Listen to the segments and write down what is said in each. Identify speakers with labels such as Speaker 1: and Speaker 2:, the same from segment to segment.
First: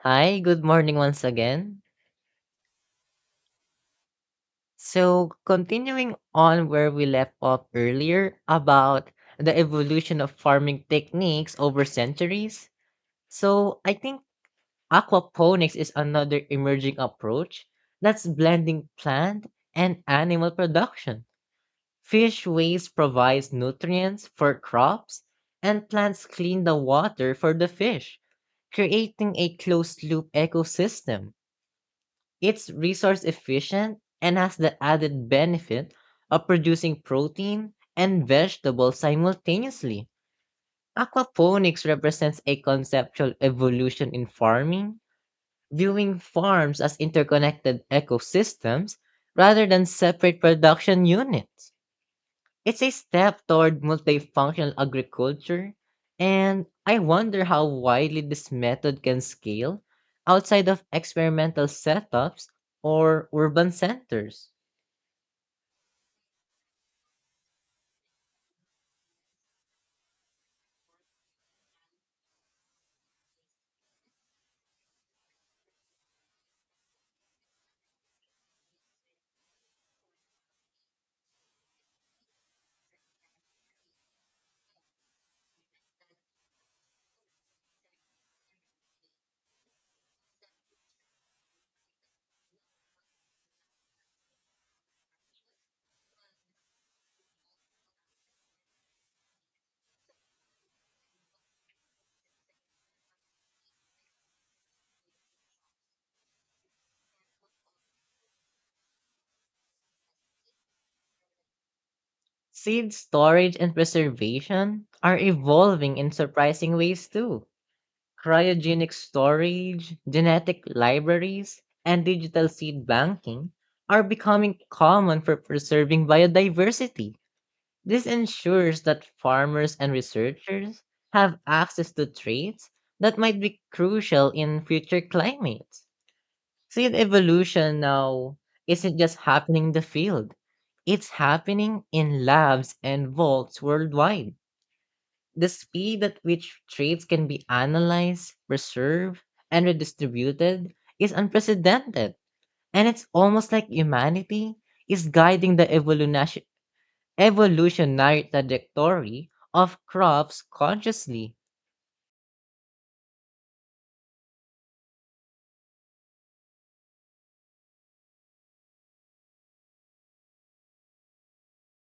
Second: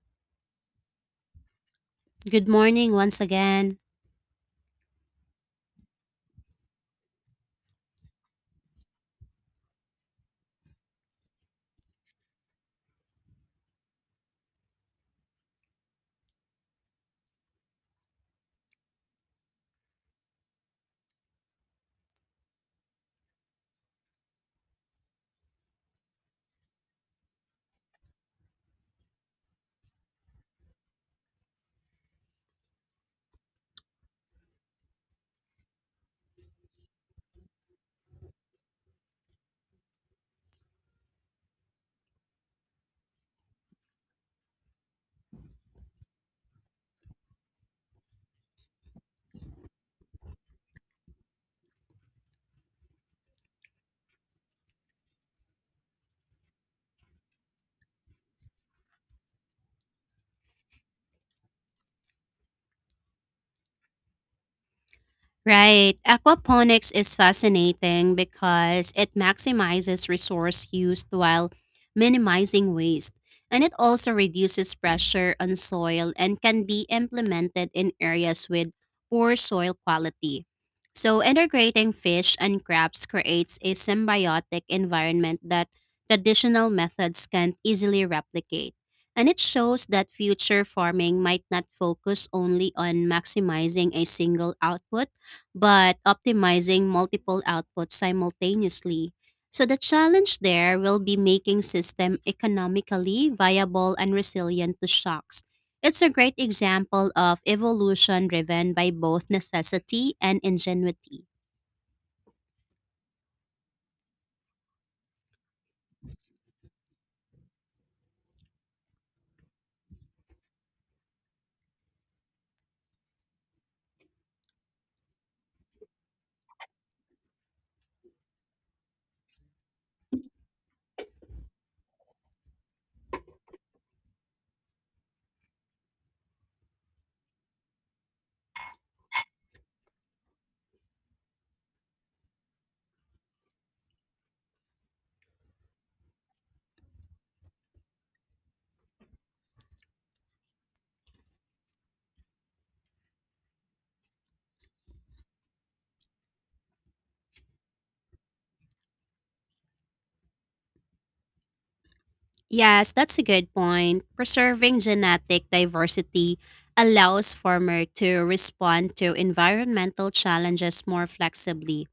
Speaker 1: Hi, good morning once again.
Speaker 2: Good morning once again.
Speaker 1: So, continuing on where we left off earlier about the evolution of farming techniques over centuries. I think aquaponics is another emerging approach that's blending plant and animal production. Fish waste provides nutrients for crops, and plants clean the water for the fish, creating a closed loop ecosystem. It's resource efficient and has the added benefit of producing protein and vegetables simultaneously. Aquaponics represents a conceptual evolution in farming, viewing farms as interconnected ecosystems rather than separate production units. It's a step toward multifunctional agriculture, and I wonder how widely this method can scale outside of experimental setups or urban centers.
Speaker 2: Right. Aquaponics is fascinating because it maximizes resource use while minimizing waste. And it also reduces pressure on soil and can be implemented in areas with poor soil quality. So, integrating fish and crabs creates a symbiotic environment that traditional methods can't easily replicate. And it shows that future farming might not focus only on maximizing a single output but optimizing multiple outputs simultaneously. So the challenge there will be making system economically viable and resilient to shocks. It's a great example of evolution driven by both necessity and ingenuity.
Speaker 1: Seed storage and preservation are evolving in surprising ways too. Cryogenic storage, genetic libraries, and digital seed banking are becoming common for preserving biodiversity. This ensures that farmers and researchers have access to traits that might be crucial in future climates. Seed evolution now isn't just happening in the field, it's happening in labs and vaults worldwide. The speed at which traits can be analyzed, preserved, and redistributed is unprecedented, and it's almost like humanity is guiding the evolutionary trajectory of crops consciously,
Speaker 2: Yes, that's a good point. Preserving genetic diversity allows farmers to respond to environmental challenges more flexibly.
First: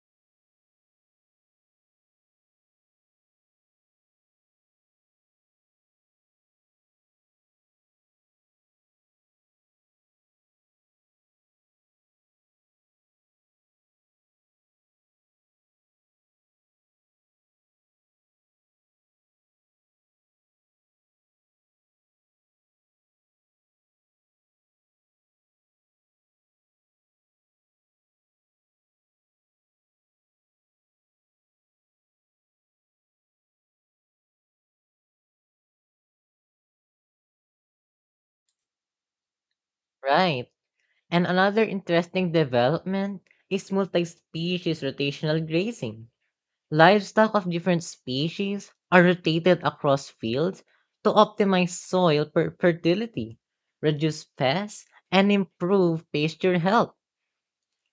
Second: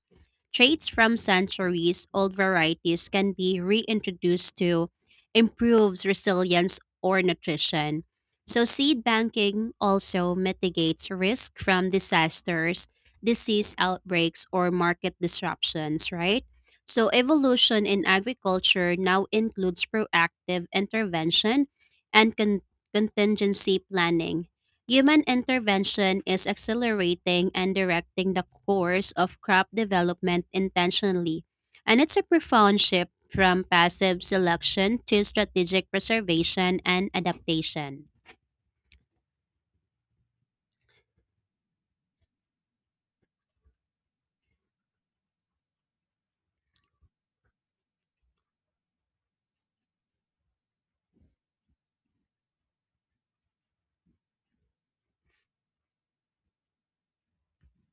Speaker 2: Traits from centuries old varieties can be reintroduced to improve resilience or nutrition. So, seed banking also mitigates risk from disasters, disease outbreaks, or market disruptions, right? So, evolution in agriculture now includes proactive intervention and contingency planning. Human intervention is accelerating and directing the course of crop development intentionally, and it's a profound shift from passive selection to strategic preservation and adaptation.
Speaker 1: right? And another interesting development is multi species rotational grazing. Livestock of different species are rotated across fields to optimize fertility, reduce pests, and improve pasture health.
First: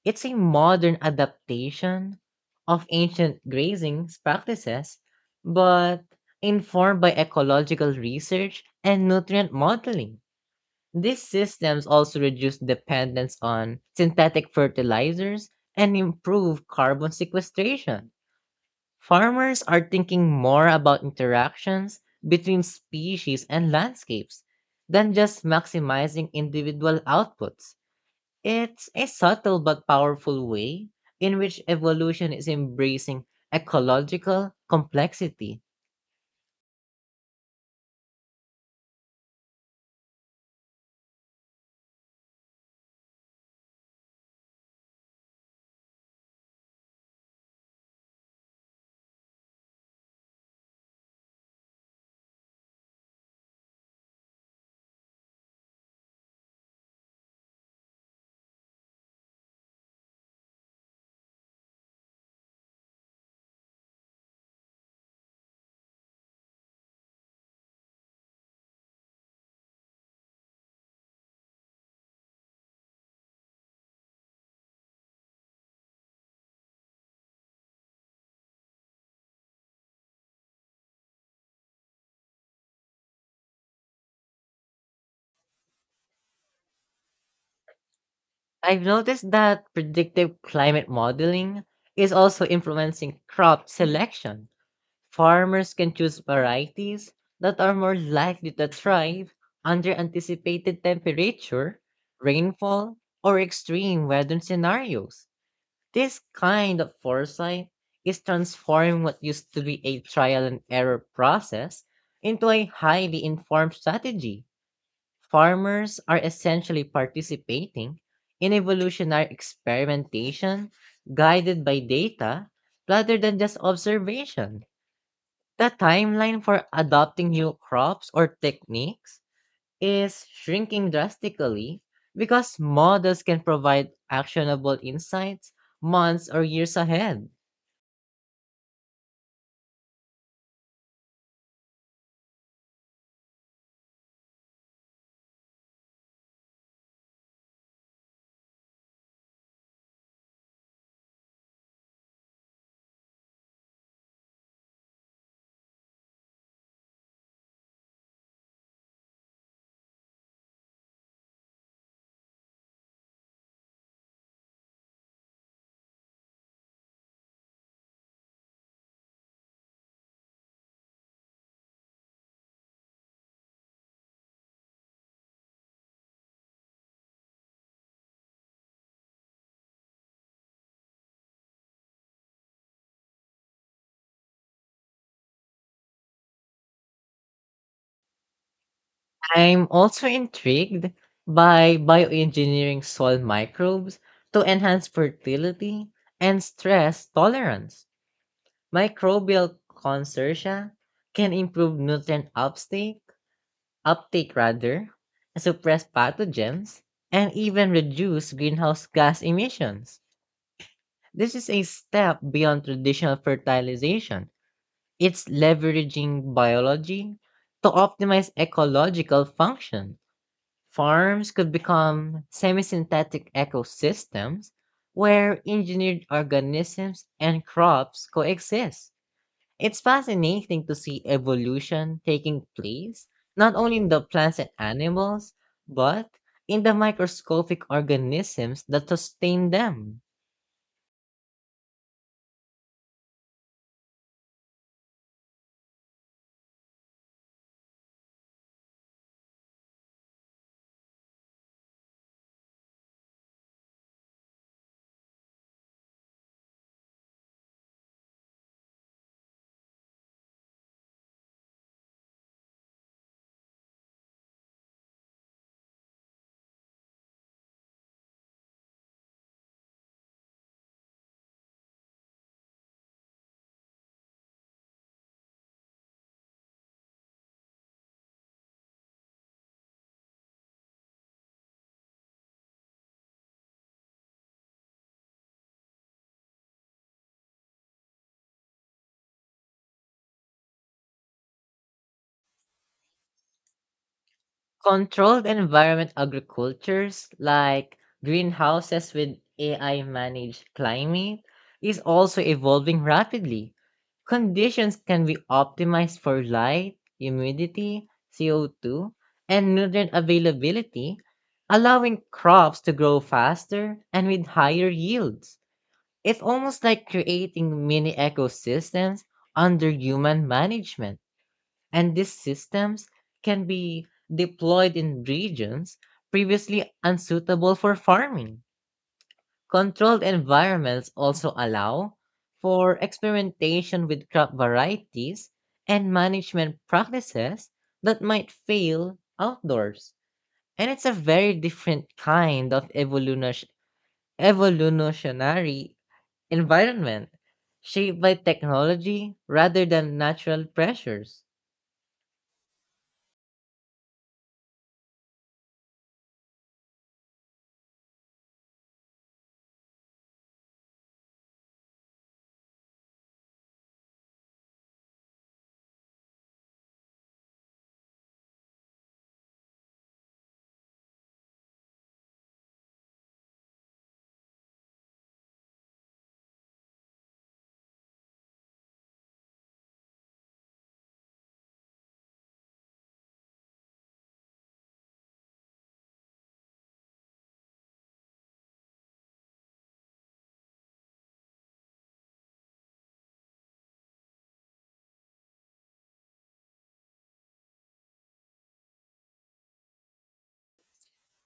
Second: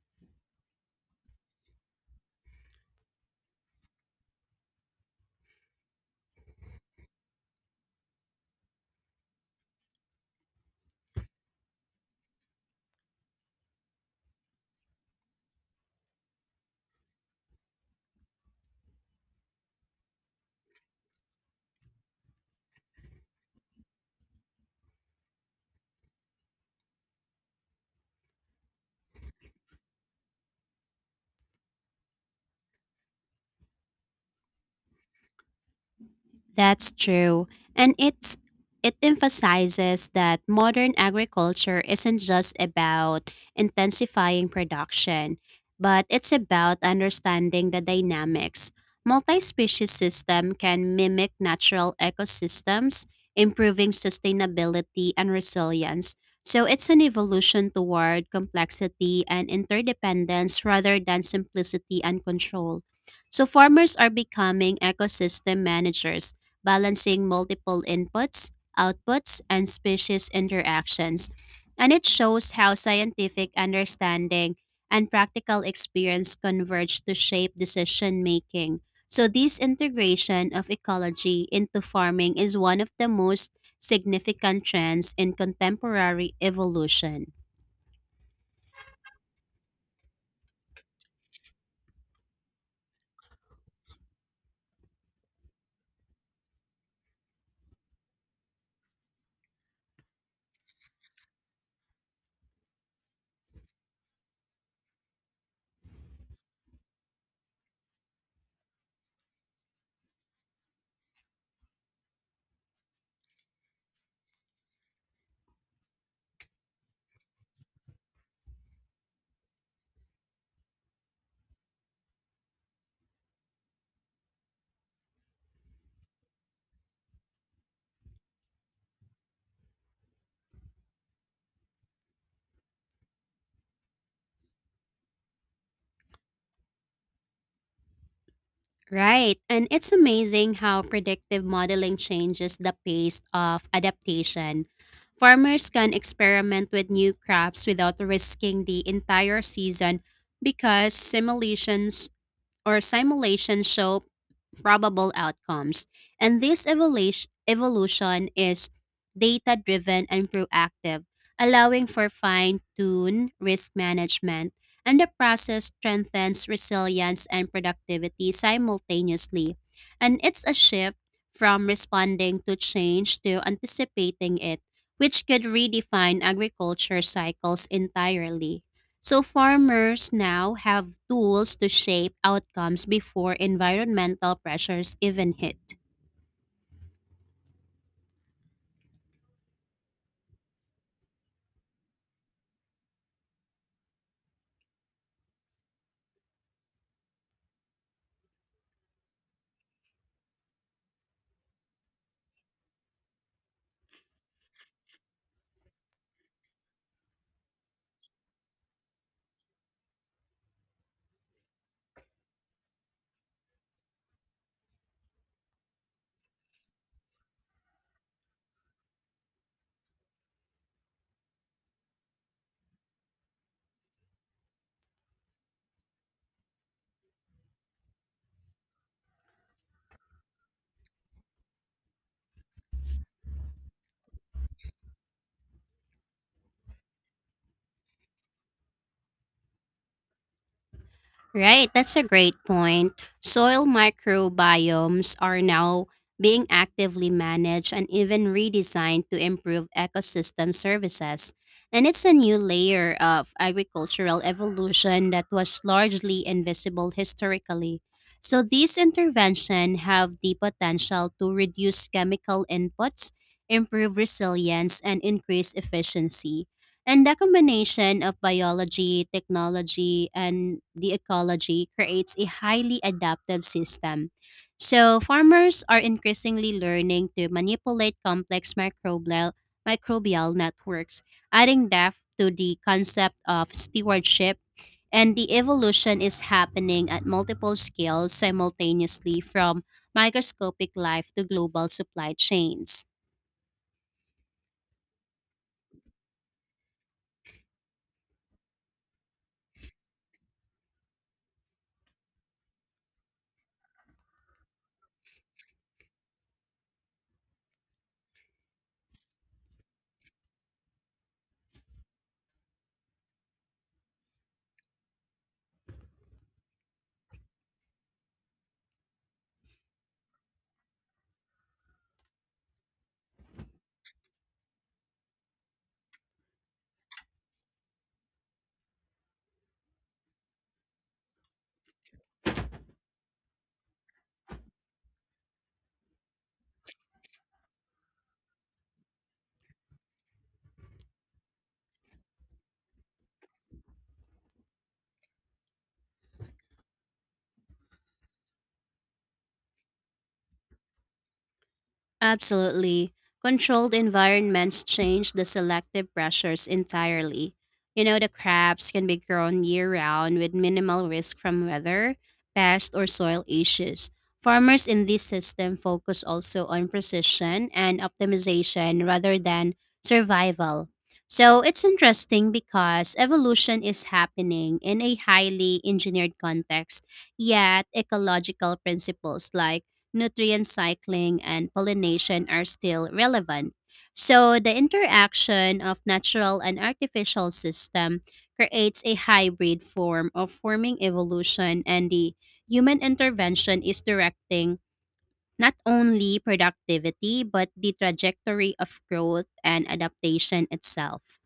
Speaker 1: It's a modern adaptation of ancient grazing practices, but informed by ecological research and nutrient modeling. These systems also reduce dependence on synthetic fertilizers and improve carbon sequestration. Farmers are thinking more about interactions between species and landscapes than just maximizing individual outputs. It's a subtle but powerful way in which evolution is embracing ecological complexity.
Speaker 2: That's true. And it's It emphasizes that modern agriculture isn't just about intensifying production, but it's about understanding the dynamics. Multi-species system can mimic natural ecosystems, improving sustainability and resilience. So it's an evolution toward complexity and interdependence rather than simplicity and control. So farmers are becoming ecosystem managers balancing multiple inputs, outputs, and species interactions. And it shows how scientific understanding and practical experience converge to shape decision making. So, this integration of ecology into farming is one of the most significant trends in contemporary evolution.
Speaker 1: I've noticed that predictive climate modeling is also influencing crop selection. Farmers can choose varieties that are more likely to thrive under anticipated temperature, rainfall, or extreme weather scenarios. This kind of foresight is transforming what used to be a trial and error process into a highly informed strategy. Farmers are essentially participating in evolutionary experimentation guided by data rather than just observation. The timeline for adopting new crops or techniques is shrinking drastically because models can provide actionable insights months or years ahead.
Speaker 2: Right. And it's amazing how predictive modeling changes the pace of adaptation. Farmers can experiment with new crops without risking the entire season because simulations show probable outcomes. And this evolution is data driven and proactive, allowing for fine tuned risk management. And the process strengthens resilience and productivity simultaneously. And it's a shift from responding to change to anticipating it, which could redefine agriculture cycles entirely. So farmers now have tools to shape outcomes before environmental pressures even hit.
Speaker 1: I'm also intrigued by bioengineering soil microbes to enhance fertility and stress tolerance. Microbial consortia can improve nutrient uptake, suppress pathogens, and even reduce greenhouse gas emissions. This is a step beyond traditional fertilization. It's leveraging biology to optimize ecological function. Farms could become semi synthetic ecosystems where engineered organisms and crops coexist. It's fascinating to see evolution taking place, not only in the plants and animals, but in the microscopic organisms that sustain them.
Speaker 2: Right, that's a great point. Soil microbiomes are now being actively managed and even redesigned to improve ecosystem services. And it's a new layer of agricultural evolution that was largely invisible historically. So these interventions have the potential to reduce chemical inputs, improve resilience, and increase efficiency. And the combination of biology, technology, and the ecology creates a highly adaptive system. So, farmers are increasingly learning to manipulate complex microbial networks, adding depth to the concept of stewardship. And the evolution is happening at multiple scales simultaneously from microscopic life to global supply chains.
Speaker 1: Controlled environment agricultures like greenhouses with AI managed climate is also evolving rapidly. Conditions can be optimized for light, humidity, CO2, and nutrient availability, allowing crops to grow faster and with higher yields. It's almost like creating mini ecosystems under human management, and these systems can be deployed in regions previously unsuitable for farming. Controlled environments also allow for experimentation with crop varieties and management practices that might fail outdoors. And it's a very different kind of evolutionary environment shaped by technology rather than natural pressures.
Speaker 2: Absolutely. Controlled environments change the selective pressures entirely. You know, the crabs can be grown year round with minimal risk from weather, pest, or soil issues. Farmers in this system focus also on precision and optimization rather than survival. So it's interesting because evolution is happening in a highly engineered context, yet ecological principles like nutrient cycling, and pollination are still relevant. So the interaction of natural and artificial system creates a hybrid form of forming evolution and the human intervention is directing not only productivity but the trajectory of growth and adaptation itself.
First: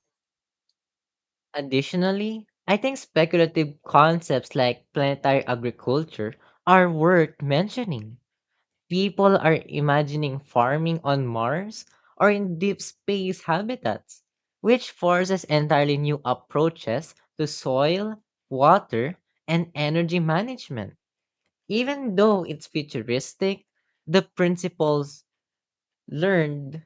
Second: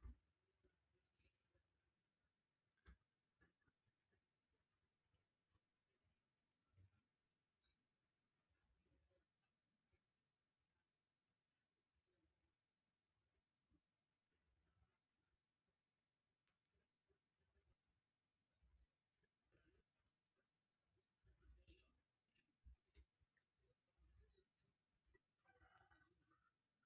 Speaker 1: Additionally, I think speculative concepts like planetary agriculture are worth mentioning. People are imagining farming on Mars or in deep space habitats, which forces entirely new approaches to soil, water, and energy management. Even though it's futuristic, the principles learned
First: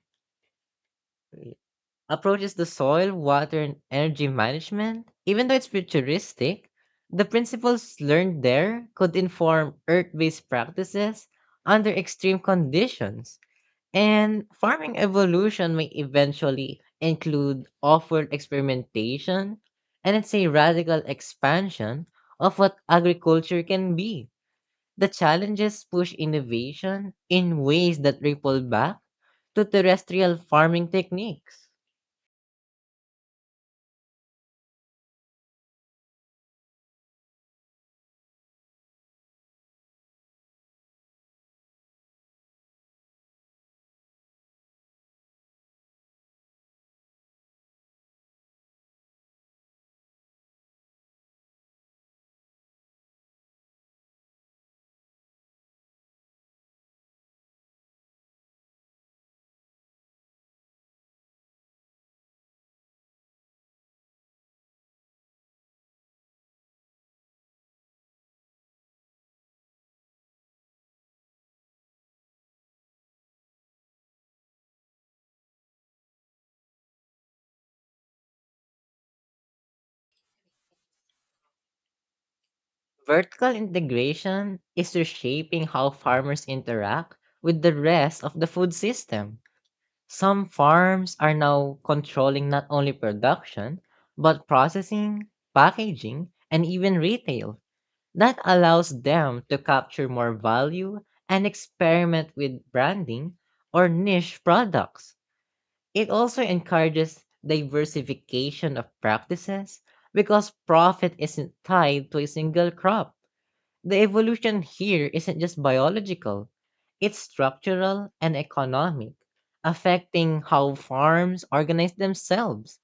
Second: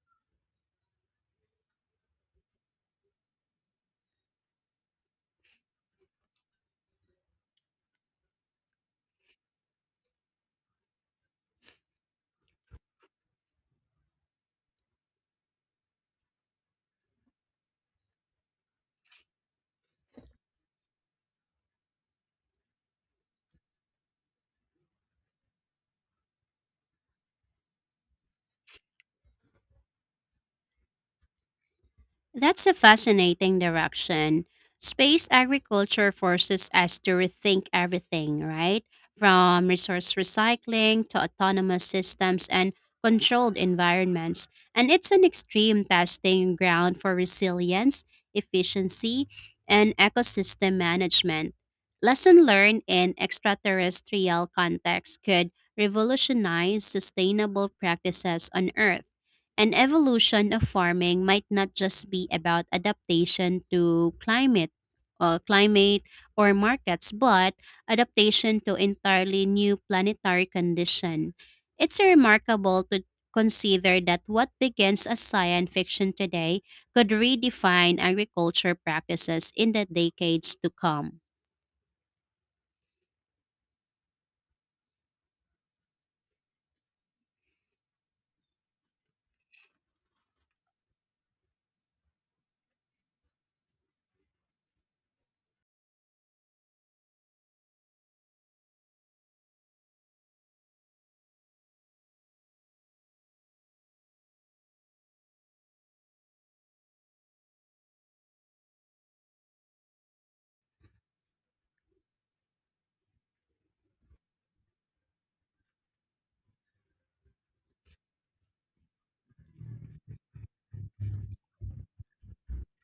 Speaker 1: approaches the soil, water, and energy management, even though it's futuristic, the principles learned there could inform earth based practices under extreme conditions. And farming evolution may eventually include off world experimentation, and it's a radical expansion of what agriculture can be. The challenges push innovation in ways that ripple back to terrestrial farming techniques.
Speaker 2: That's a fascinating direction. Space agriculture forces us to rethink everything, right? From resource recycling to autonomous systems and controlled environments. And it's an extreme testing ground for resilience, efficiency, and ecosystem management. Lesson learned in extraterrestrial contexts could revolutionize sustainable practices on Earth. An evolution of farming might not just be about adaptation to climate climate or markets, but adaptation to entirely new planetary condition. It's remarkable to consider that what begins as science fiction today could redefine agriculture practices in the decades to come.
Speaker 1: Vertical integration is reshaping how farmers interact with the rest of the food system. Some farms are now controlling not only production, but processing, packaging, and even retail. That allows them to capture more value and experiment with branding or niche products. It also encourages diversification of practices because profit isn't tied to a single crop. The evolution here isn't just biological, it's structural and economic, affecting how farms organize themselves.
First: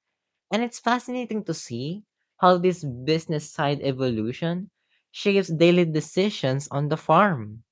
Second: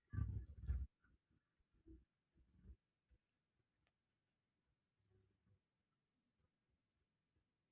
Speaker 1: And it's fascinating to see how this business side evolution shapes daily decisions on the farm.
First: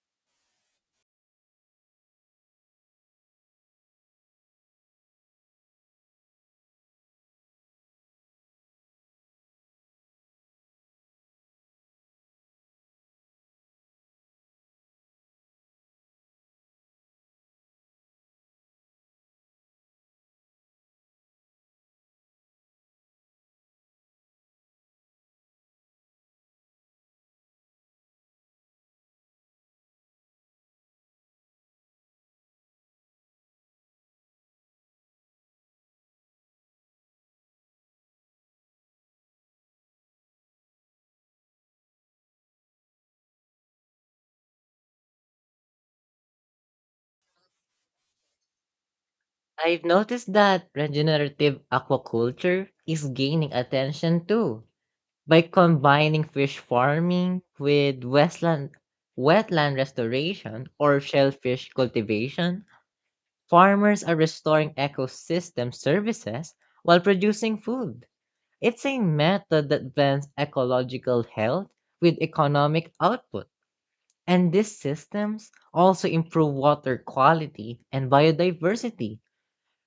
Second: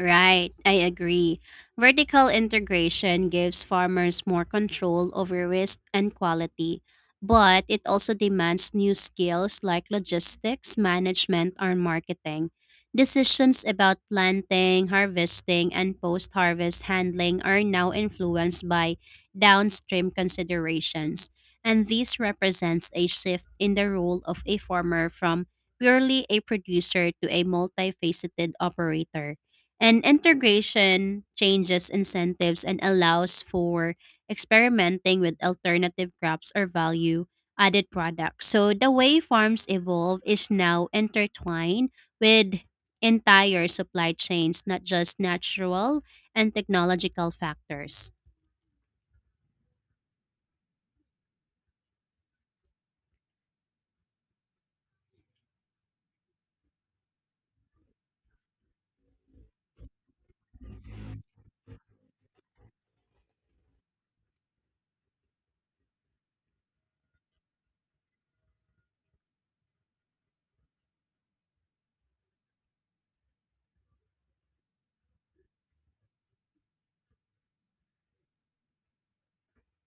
Speaker 2: Right, I agree. Vertical integration gives farmers more control over risk and quality, but it also demands new skills like logistics, management, and marketing. Decisions about planting, harvesting, and post harvest handling are now influenced by downstream considerations, and this represents a shift in the role of a farmer from purely a producer to a multifaceted operator. And integration changes incentives and allows for experimenting with alternative crops or value added products. So the way farms evolve is now intertwined with entire supply chains, not just natural and technological factors.
Speaker 1: I've noticed that regenerative aquaculture is gaining attention too. By combining fish farming with wetland restoration or shellfish cultivation, farmers are restoring ecosystem services while producing food. It's a method that blends ecological health with economic output. And these systems also improve water quality and biodiversity,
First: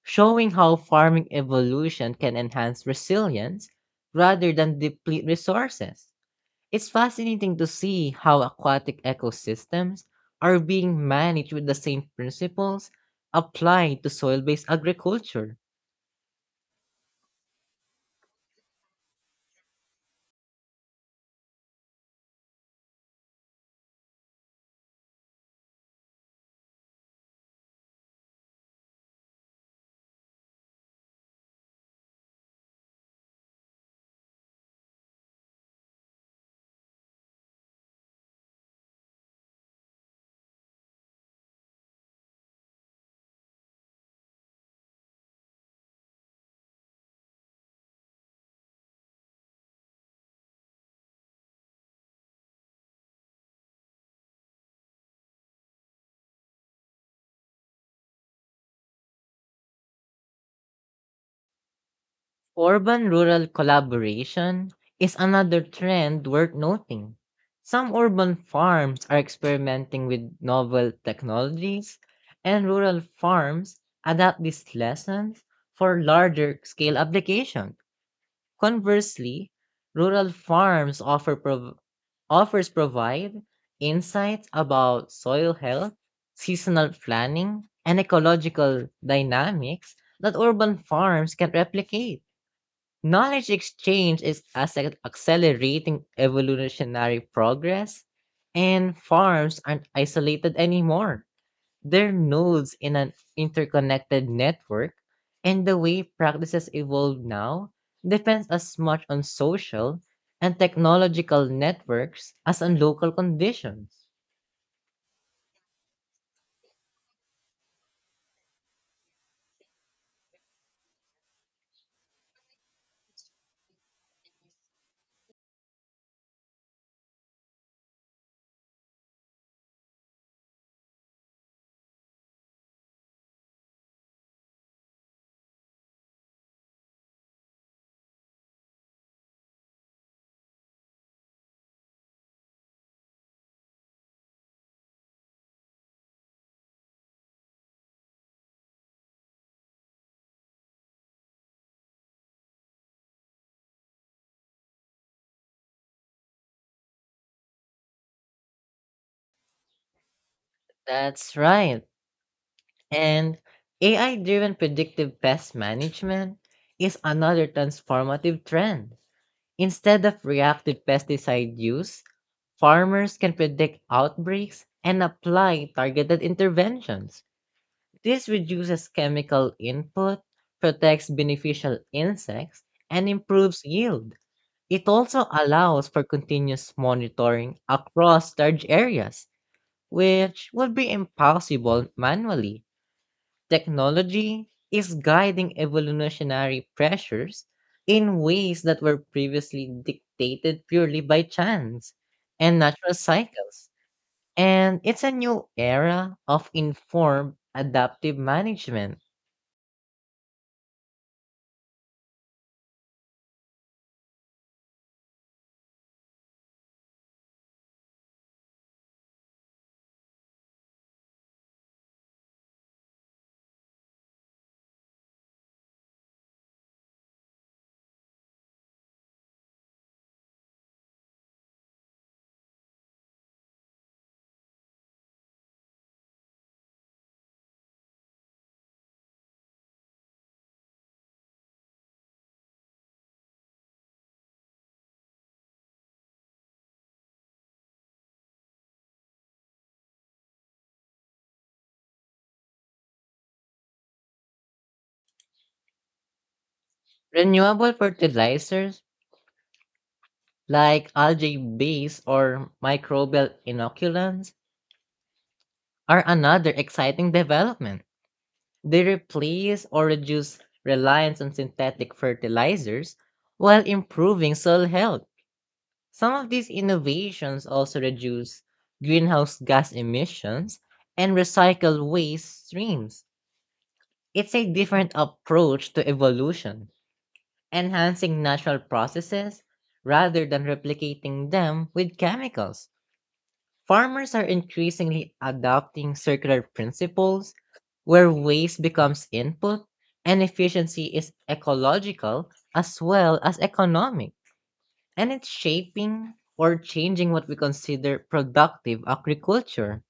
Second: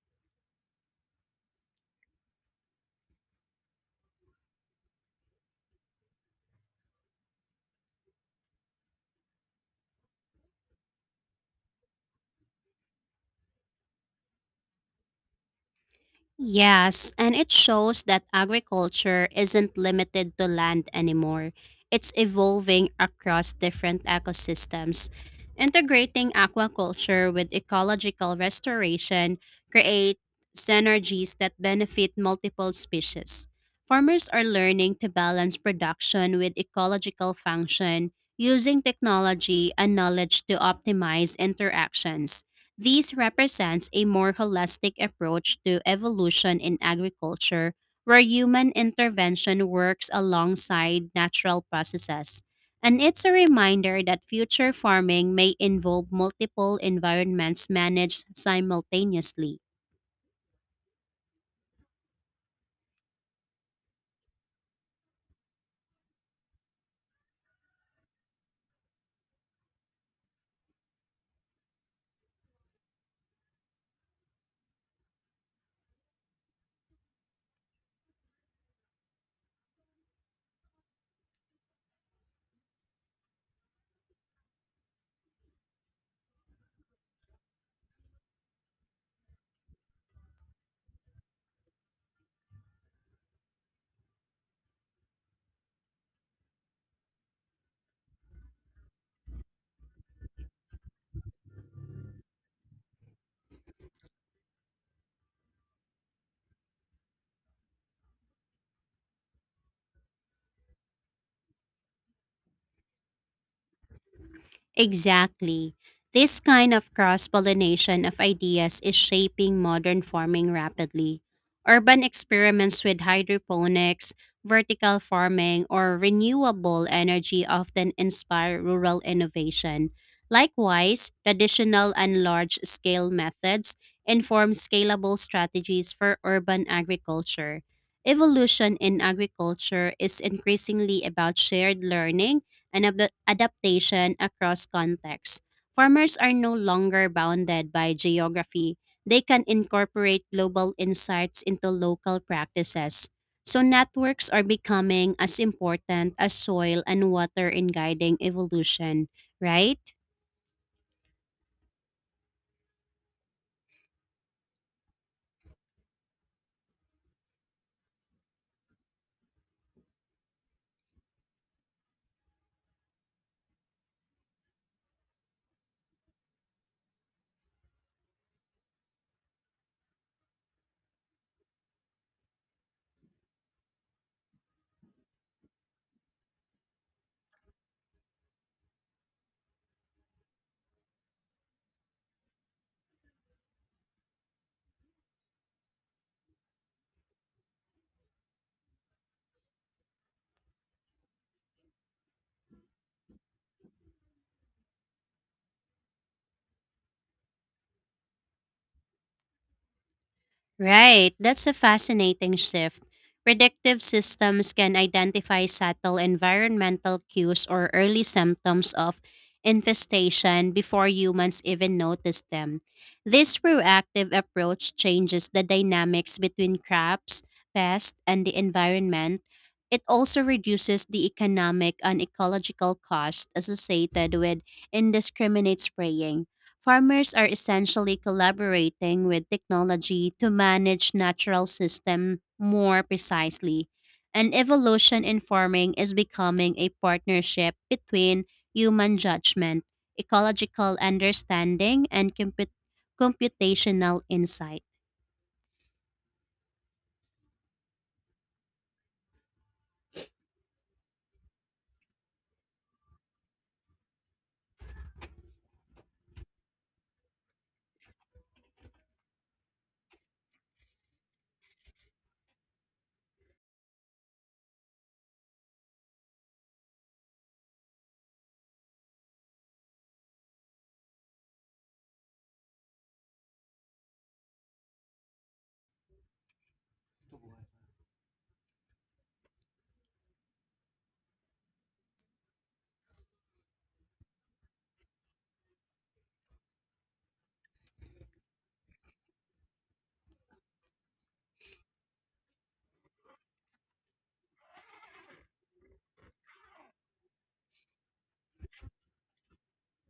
Speaker 1: showing how farming evolution can enhance resilience rather than deplete resources. It's fascinating to see how aquatic ecosystems are being managed with the same principles applied to soil based agriculture.
Speaker 2: Yes, and it shows that agriculture isn't limited to land anymore. It's evolving across different ecosystems. Integrating aquaculture with ecological restoration create synergies that benefit multiple species. Farmers are learning to balance production with ecological function using technology and knowledge to optimize interactions. This represents a more holistic approach to evolution in agriculture, where human intervention works alongside natural processes. And it's a reminder that future farming may involve multiple environments managed simultaneously.
Speaker 1: Urban rural collaboration is another trend worth noting. Some urban farms are experimenting with novel technologies, and rural farms adapt these lessons for larger scale application. Conversely, rural farms offer prov- offers provide insights about soil health, seasonal planning, and ecological dynamics that urban farms can replicate. Knowledge exchange is accelerating evolutionary progress, and farms aren't isolated anymore, their nodes in an interconnected network, and the way practices evolve now depends as much on social and technological networks as on local conditions.
Speaker 2: Exactly. This kind of cross pollination of ideas is shaping modern farming rapidly. Urban experiments with hydroponics, vertical farming, or renewable energy often inspire rural innovation. Likewise, traditional and large scale methods inform scalable strategies for urban agriculture. Evolution in agriculture is increasingly about shared learning and adaptation across contexts. Farmers are no longer bounded by geography. They can incorporate global insights into local practices. So, networks are becoming as important as soil and water in guiding evolution, right?
Speaker 1: That's right. And AI driven predictive pest management is another transformative trend. Instead of reactive pesticide use, farmers can predict outbreaks and apply targeted interventions. This reduces chemical input, protects beneficial insects, and improves yield. It also allows for continuous monitoring across large areas, which would be impossible manually. Technology is guiding evolutionary pressures in ways that were previously dictated purely by chance and natural cycles. And it's a new era of informed adaptive management.
Speaker 2: Right, that's a fascinating shift. Predictive systems can identify subtle environmental cues or early symptoms of infestation before humans even notice them. This proactive approach changes the dynamics between crops, pests, and the environment. It also reduces the economic and ecological cost associated with indiscriminate spraying farmers are essentially collaborating with technology to manage natural system more precisely. And evolution in farming is becoming a partnership between human judgment, ecological understanding, and computational insight.
Speaker 1: Renewable fertilizers like algae base or microbial inoculants are another exciting development. They replace or reduce reliance on synthetic fertilizers while improving soil health. Some of these innovations also reduce greenhouse gas emissions and recycle waste streams. It's a different approach to evolution, enhancing natural processes rather than replicating them with chemicals. Farmers are increasingly adopting circular principles where waste becomes input and efficiency is ecological as well as economic. And it's shaping or changing what we consider productive agriculture.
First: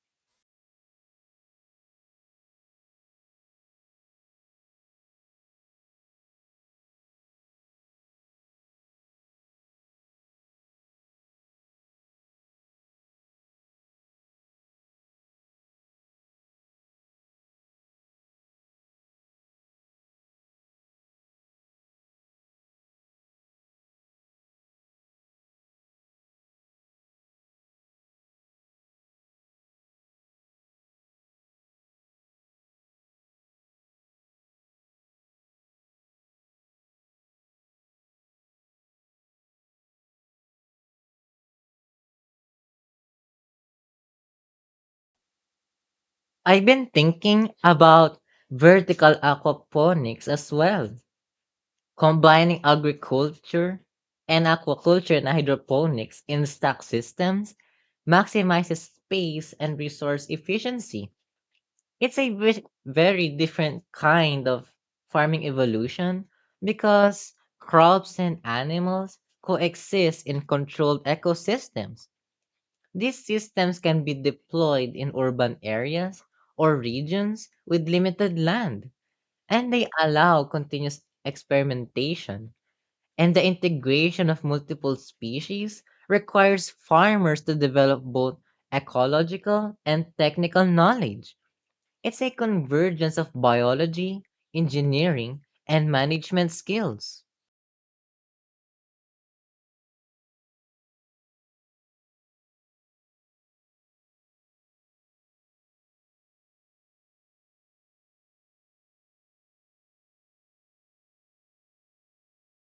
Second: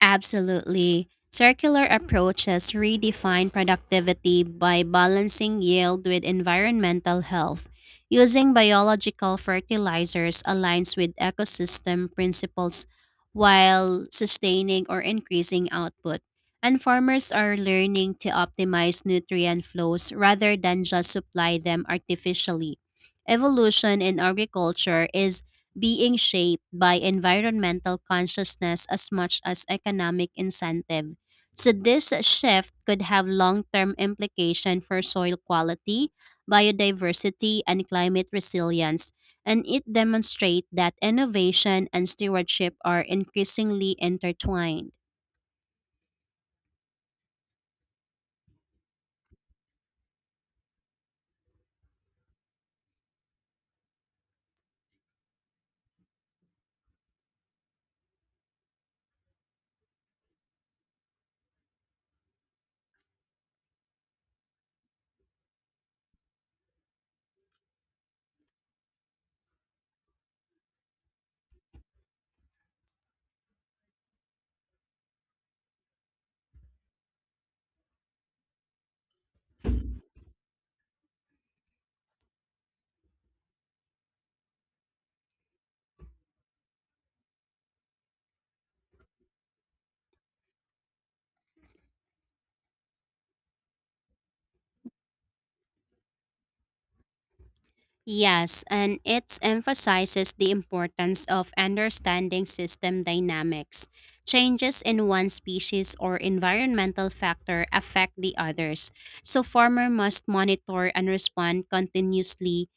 Speaker 2: Absolutely. Circular approaches redefine productivity by balancing yield with environmental health. Using biological fertilizers aligns with ecosystem principles while sustaining or increasing output. And farmers are learning to optimize nutrient flows rather than just supply them artificially. Evolution in agriculture is being shaped by environmental consciousness as much as economic incentive. So this shift could have long-term implication for soil quality, biodiversity, and climate resilience, and it demonstrates that innovation and stewardship are increasingly intertwined.
Speaker 1: I've been thinking about vertical aquaponics as well. Combining agriculture and aquaculture and hydroponics in stock systems maximizes space and resource efficiency. It's a very different kind of farming evolution because crops and animals coexist in controlled ecosystems. These systems can be deployed in urban areas or regions with limited land, and they allow continuous experimentation, and the integration of multiple species requires farmers to develop both ecological and technical knowledge. It's a convergence of biology, engineering, and management skills.
Speaker 2: Yes, and it emphasizes the importance of understanding system dynamics. Changes in one species or environmental factor affect the others, so farmer must monitor and respond continuously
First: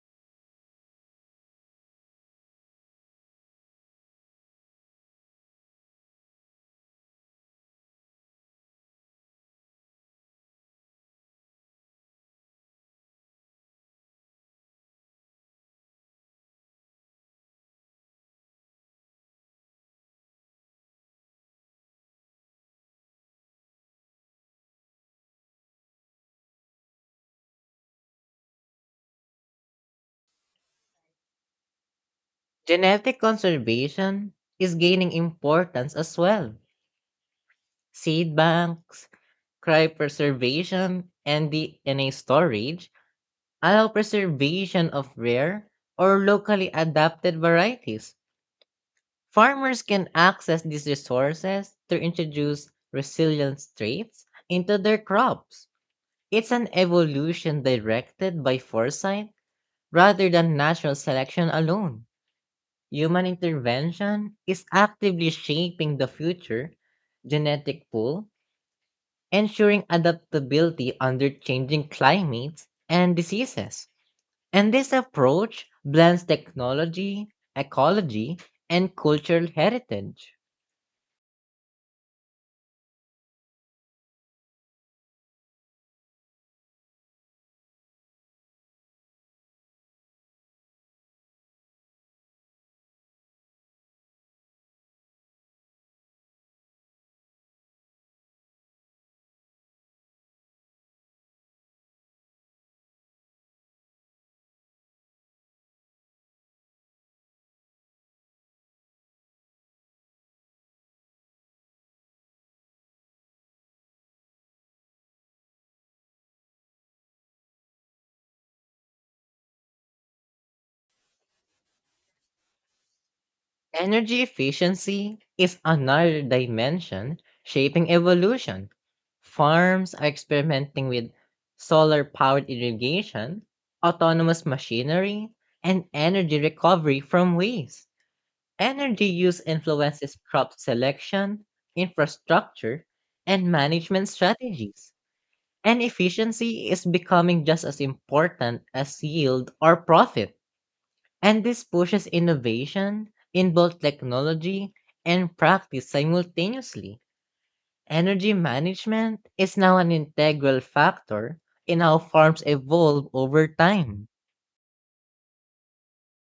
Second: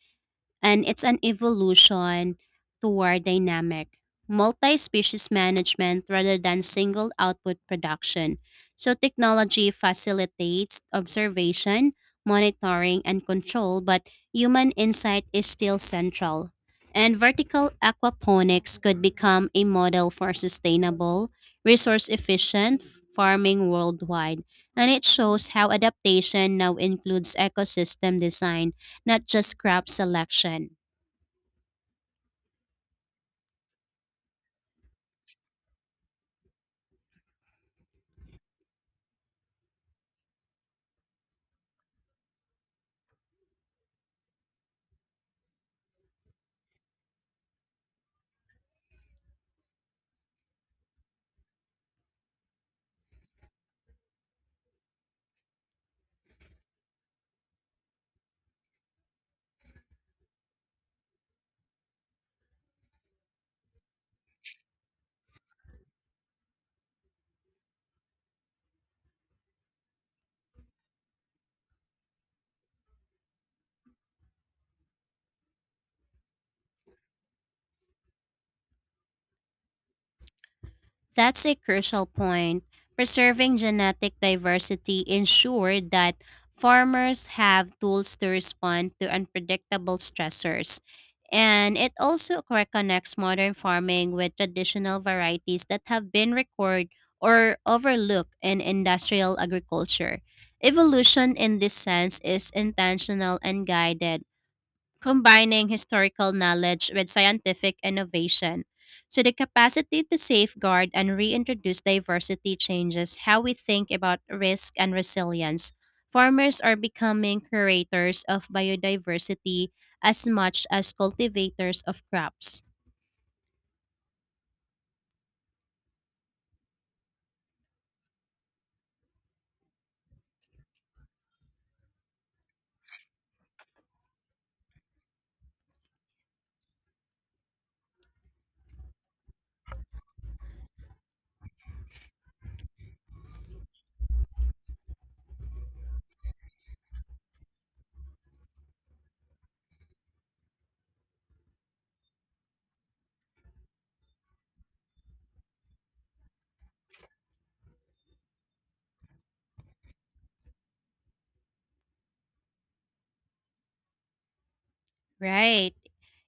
Speaker 2: and it's an evolution toward dynamic, multi species management rather than single output production. So, technology facilitates observation, monitoring, and control, but human insight is still central. And vertical aquaponics could become a model for sustainable, resource efficient farming worldwide. And it shows how adaptation now includes ecosystem design not just crop selection.
Speaker 1: Genetic conservation is gaining importance as well. Seed banks, cryopreservation, and DNA storage allow preservation of rare or locally adapted varieties. Farmers can access these resources to introduce resilience traits into their crops. It's an evolution directed by foresight rather than natural selection alone. Human intervention is actively shaping the future genetic pool, ensuring adaptability under changing climates and diseases. And this approach blends technology, ecology, and cultural heritage.
Speaker 2: That's a crucial point. Preserving genetic diversity ensured that farmers have tools to respond to unpredictable stressors. And it also reconnects modern farming with traditional varieties that have been recorded or overlooked in industrial agriculture. Evolution in this sense is intentional and guided combining historical knowledge with scientific innovation. So, the capacity to safeguard and reintroduce diversity changes how we think about risk and resilience. Farmers are becoming curators of biodiversity as much as cultivators of crops.
Speaker 1: Energy efficiency is another dimension shaping evolution. Farms are experimenting with solar powered irrigation, autonomous machinery, and energy recovery from waste. Energy use influences crop selection, infrastructure, and management strategies. And efficiency is becoming just as important as yield or profit. And this pushes innovation in both technology and practice simultaneously. Energy management is now an integral factor in how farms evolve over time.
Speaker 2: Right.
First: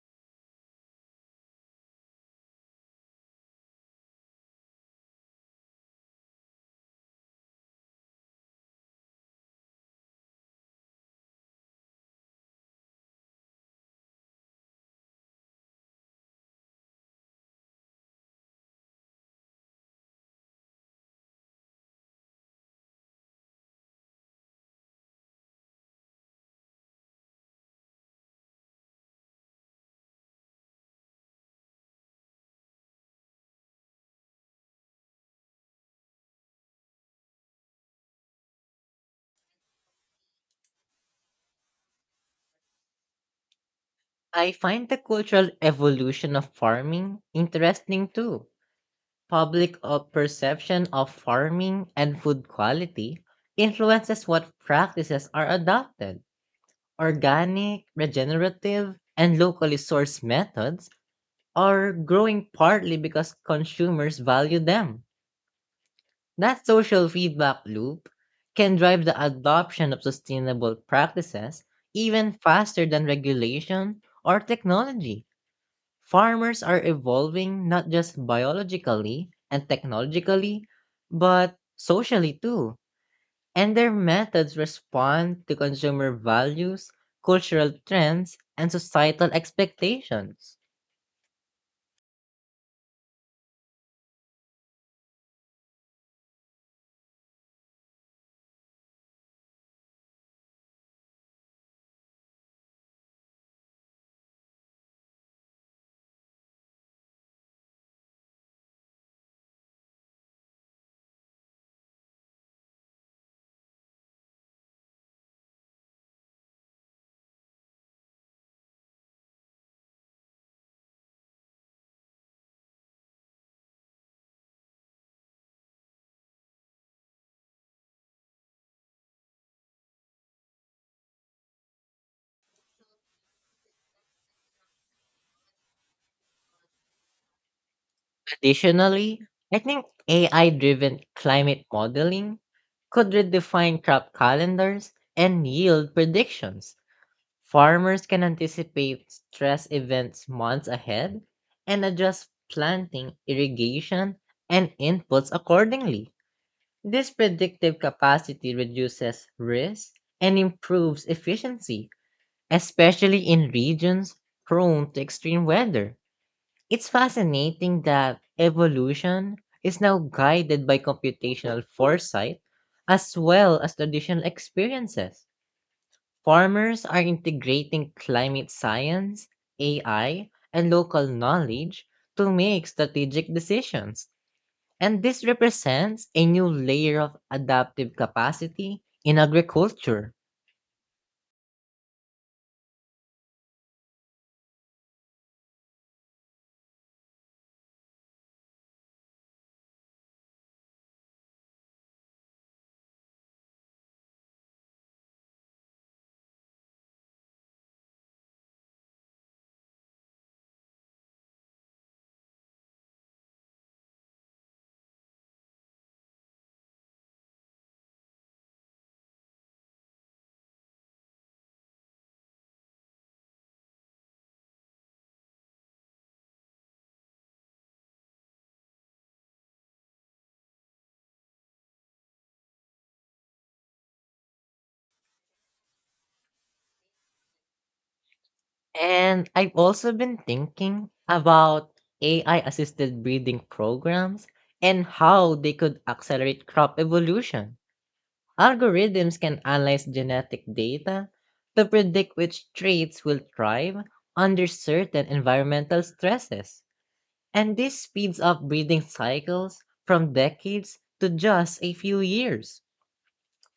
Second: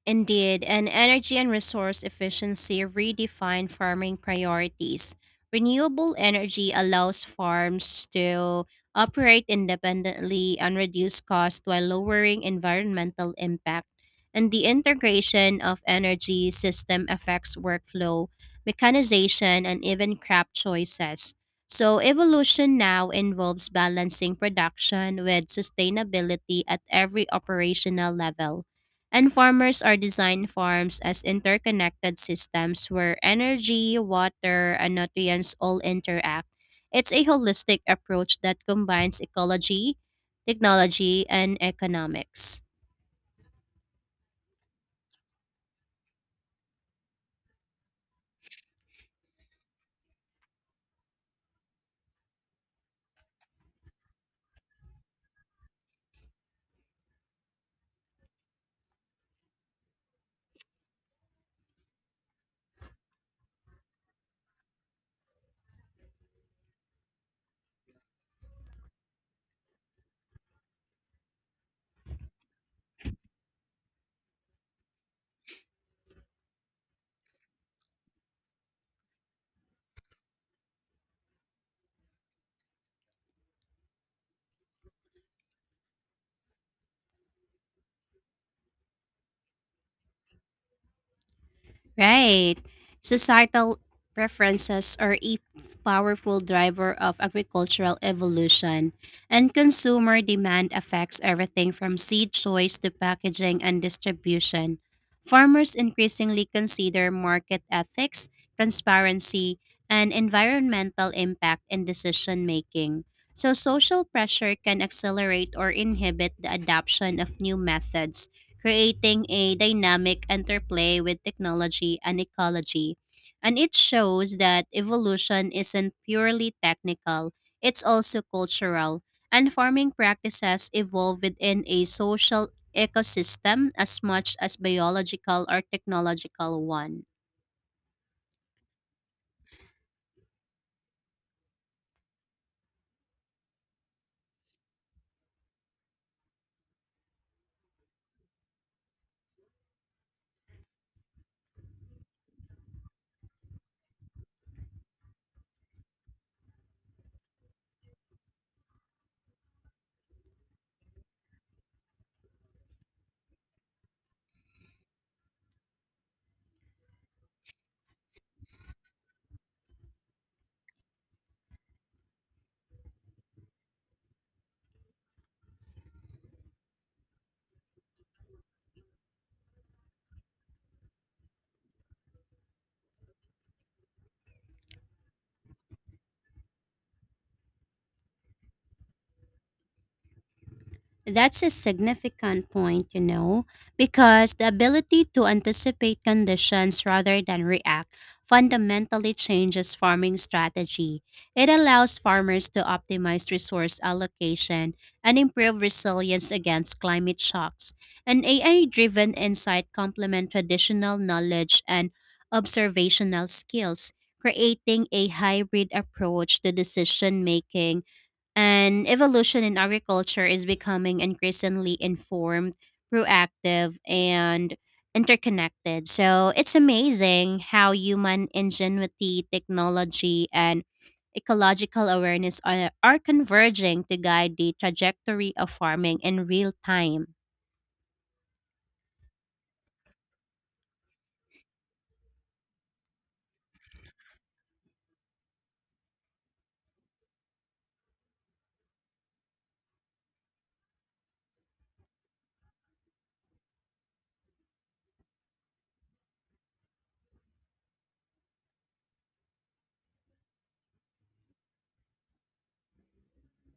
Speaker 2: Indeed, and energy and resource efficiency redefine farming priorities. Renewable energy allows farms to operate independently and reduce costs while lowering environmental impact. And the integration of energy system affects workflow, mechanization, and even crop choices. So, evolution now involves balancing production with sustainability at every operational level. And farmers are designed farms as interconnected systems where energy, water, and nutrients all interact. It's a holistic approach that combines ecology, technology, and economics.
Speaker 1: I find the cultural evolution of farming interesting too. Public of perception of farming and food quality influences what practices are adopted. Organic, regenerative, and locally sourced methods are growing partly because consumers value them. That social feedback loop can drive the adoption of sustainable practices even faster than regulation or technology. Farmers are evolving not just biologically and technologically, but socially too. And their methods respond to consumer values, cultural trends, and societal expectations.
Speaker 2: Right. Societal preferences are a powerful driver of agricultural evolution, and consumer demand affects everything from seed choice to packaging and distribution. Farmers increasingly consider market ethics, transparency, and environmental impact in decision making. So, social pressure can accelerate or inhibit the adoption of new methods creating a dynamic interplay with technology and ecology. And it shows that evolution isn't purely technical, it's also cultural. And farming practices evolve within a social ecosystem as much as biological or technological one.
Speaker 1: Additionally, I think AI driven climate modeling could redefine crop calendars and yield predictions. Farmers can anticipate stress events months ahead and adjust planting, irrigation, and inputs accordingly. This predictive capacity reduces risk and improves efficiency, especially in regions prone to extreme weather. It's fascinating that evolution is now guided by computational foresight as well as traditional experiences. Farmers are integrating climate science, AI, and local knowledge to make strategic decisions. And this represents a new layer of adaptive capacity in agriculture.
Speaker 2: That's a significant point, you know, because the ability to anticipate conditions rather than react fundamentally changes farming strategy. It allows farmers to optimize resource allocation and improve resilience against climate shocks. And AI driven insight complement traditional knowledge and observational skills, creating a hybrid approach to decision making and evolution in agriculture is becoming increasingly informed, proactive, and interconnected. So it's amazing how human ingenuity, technology, and ecological awareness are converging to guide the trajectory of farming in real time.
Speaker 1: And I've also been thinking about AI assisted breeding programs and how they could accelerate crop evolution. Algorithms can analyze genetic data to predict which traits will thrive under certain environmental stresses. And this speeds up breeding cycles from decades to just a few years.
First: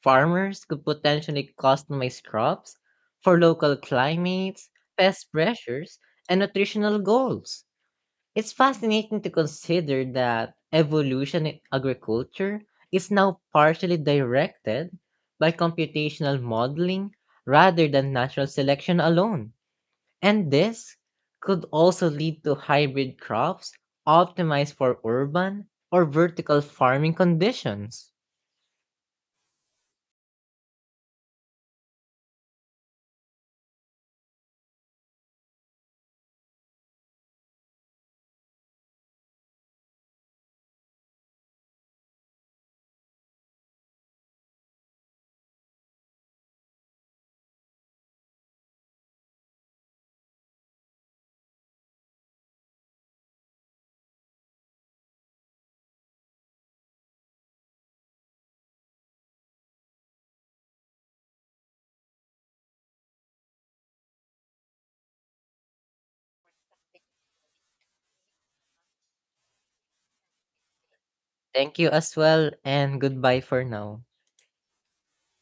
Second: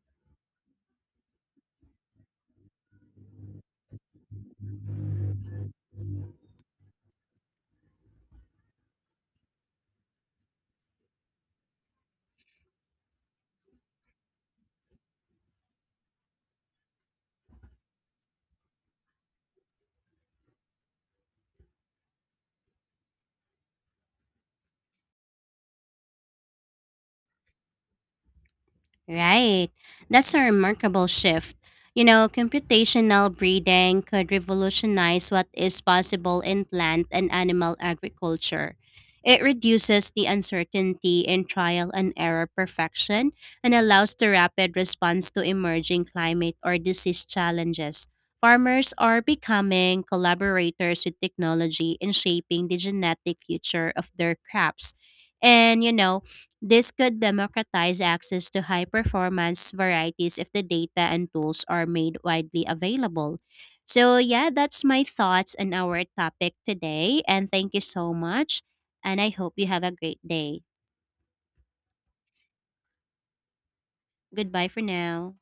Speaker 1: Farmers could potentially customize crops for local climates, pest pressures, and nutritional goals. It's fascinating to consider that evolution in agriculture is now partially directed by computational modeling rather than natural selection alone. And this could also lead to hybrid crops optimized for urban or vertical farming conditions.
Speaker 2: Right. That's a remarkable shift. You know, computational breeding could revolutionize what is possible in plant and animal agriculture. It reduces the uncertainty in trial and error perfection and allows the rapid response to emerging climate or disease challenges. Farmers are becoming collaborators with technology in shaping the genetic future of their crops. And, you know, this could democratize access to high performance varieties if the data and tools are made widely available. So, yeah, that's my thoughts on our topic today. And thank you so much. And I hope you have a great day.
Speaker 1: Thank you as well and goodbye for now.
Speaker 2: Goodbye for now.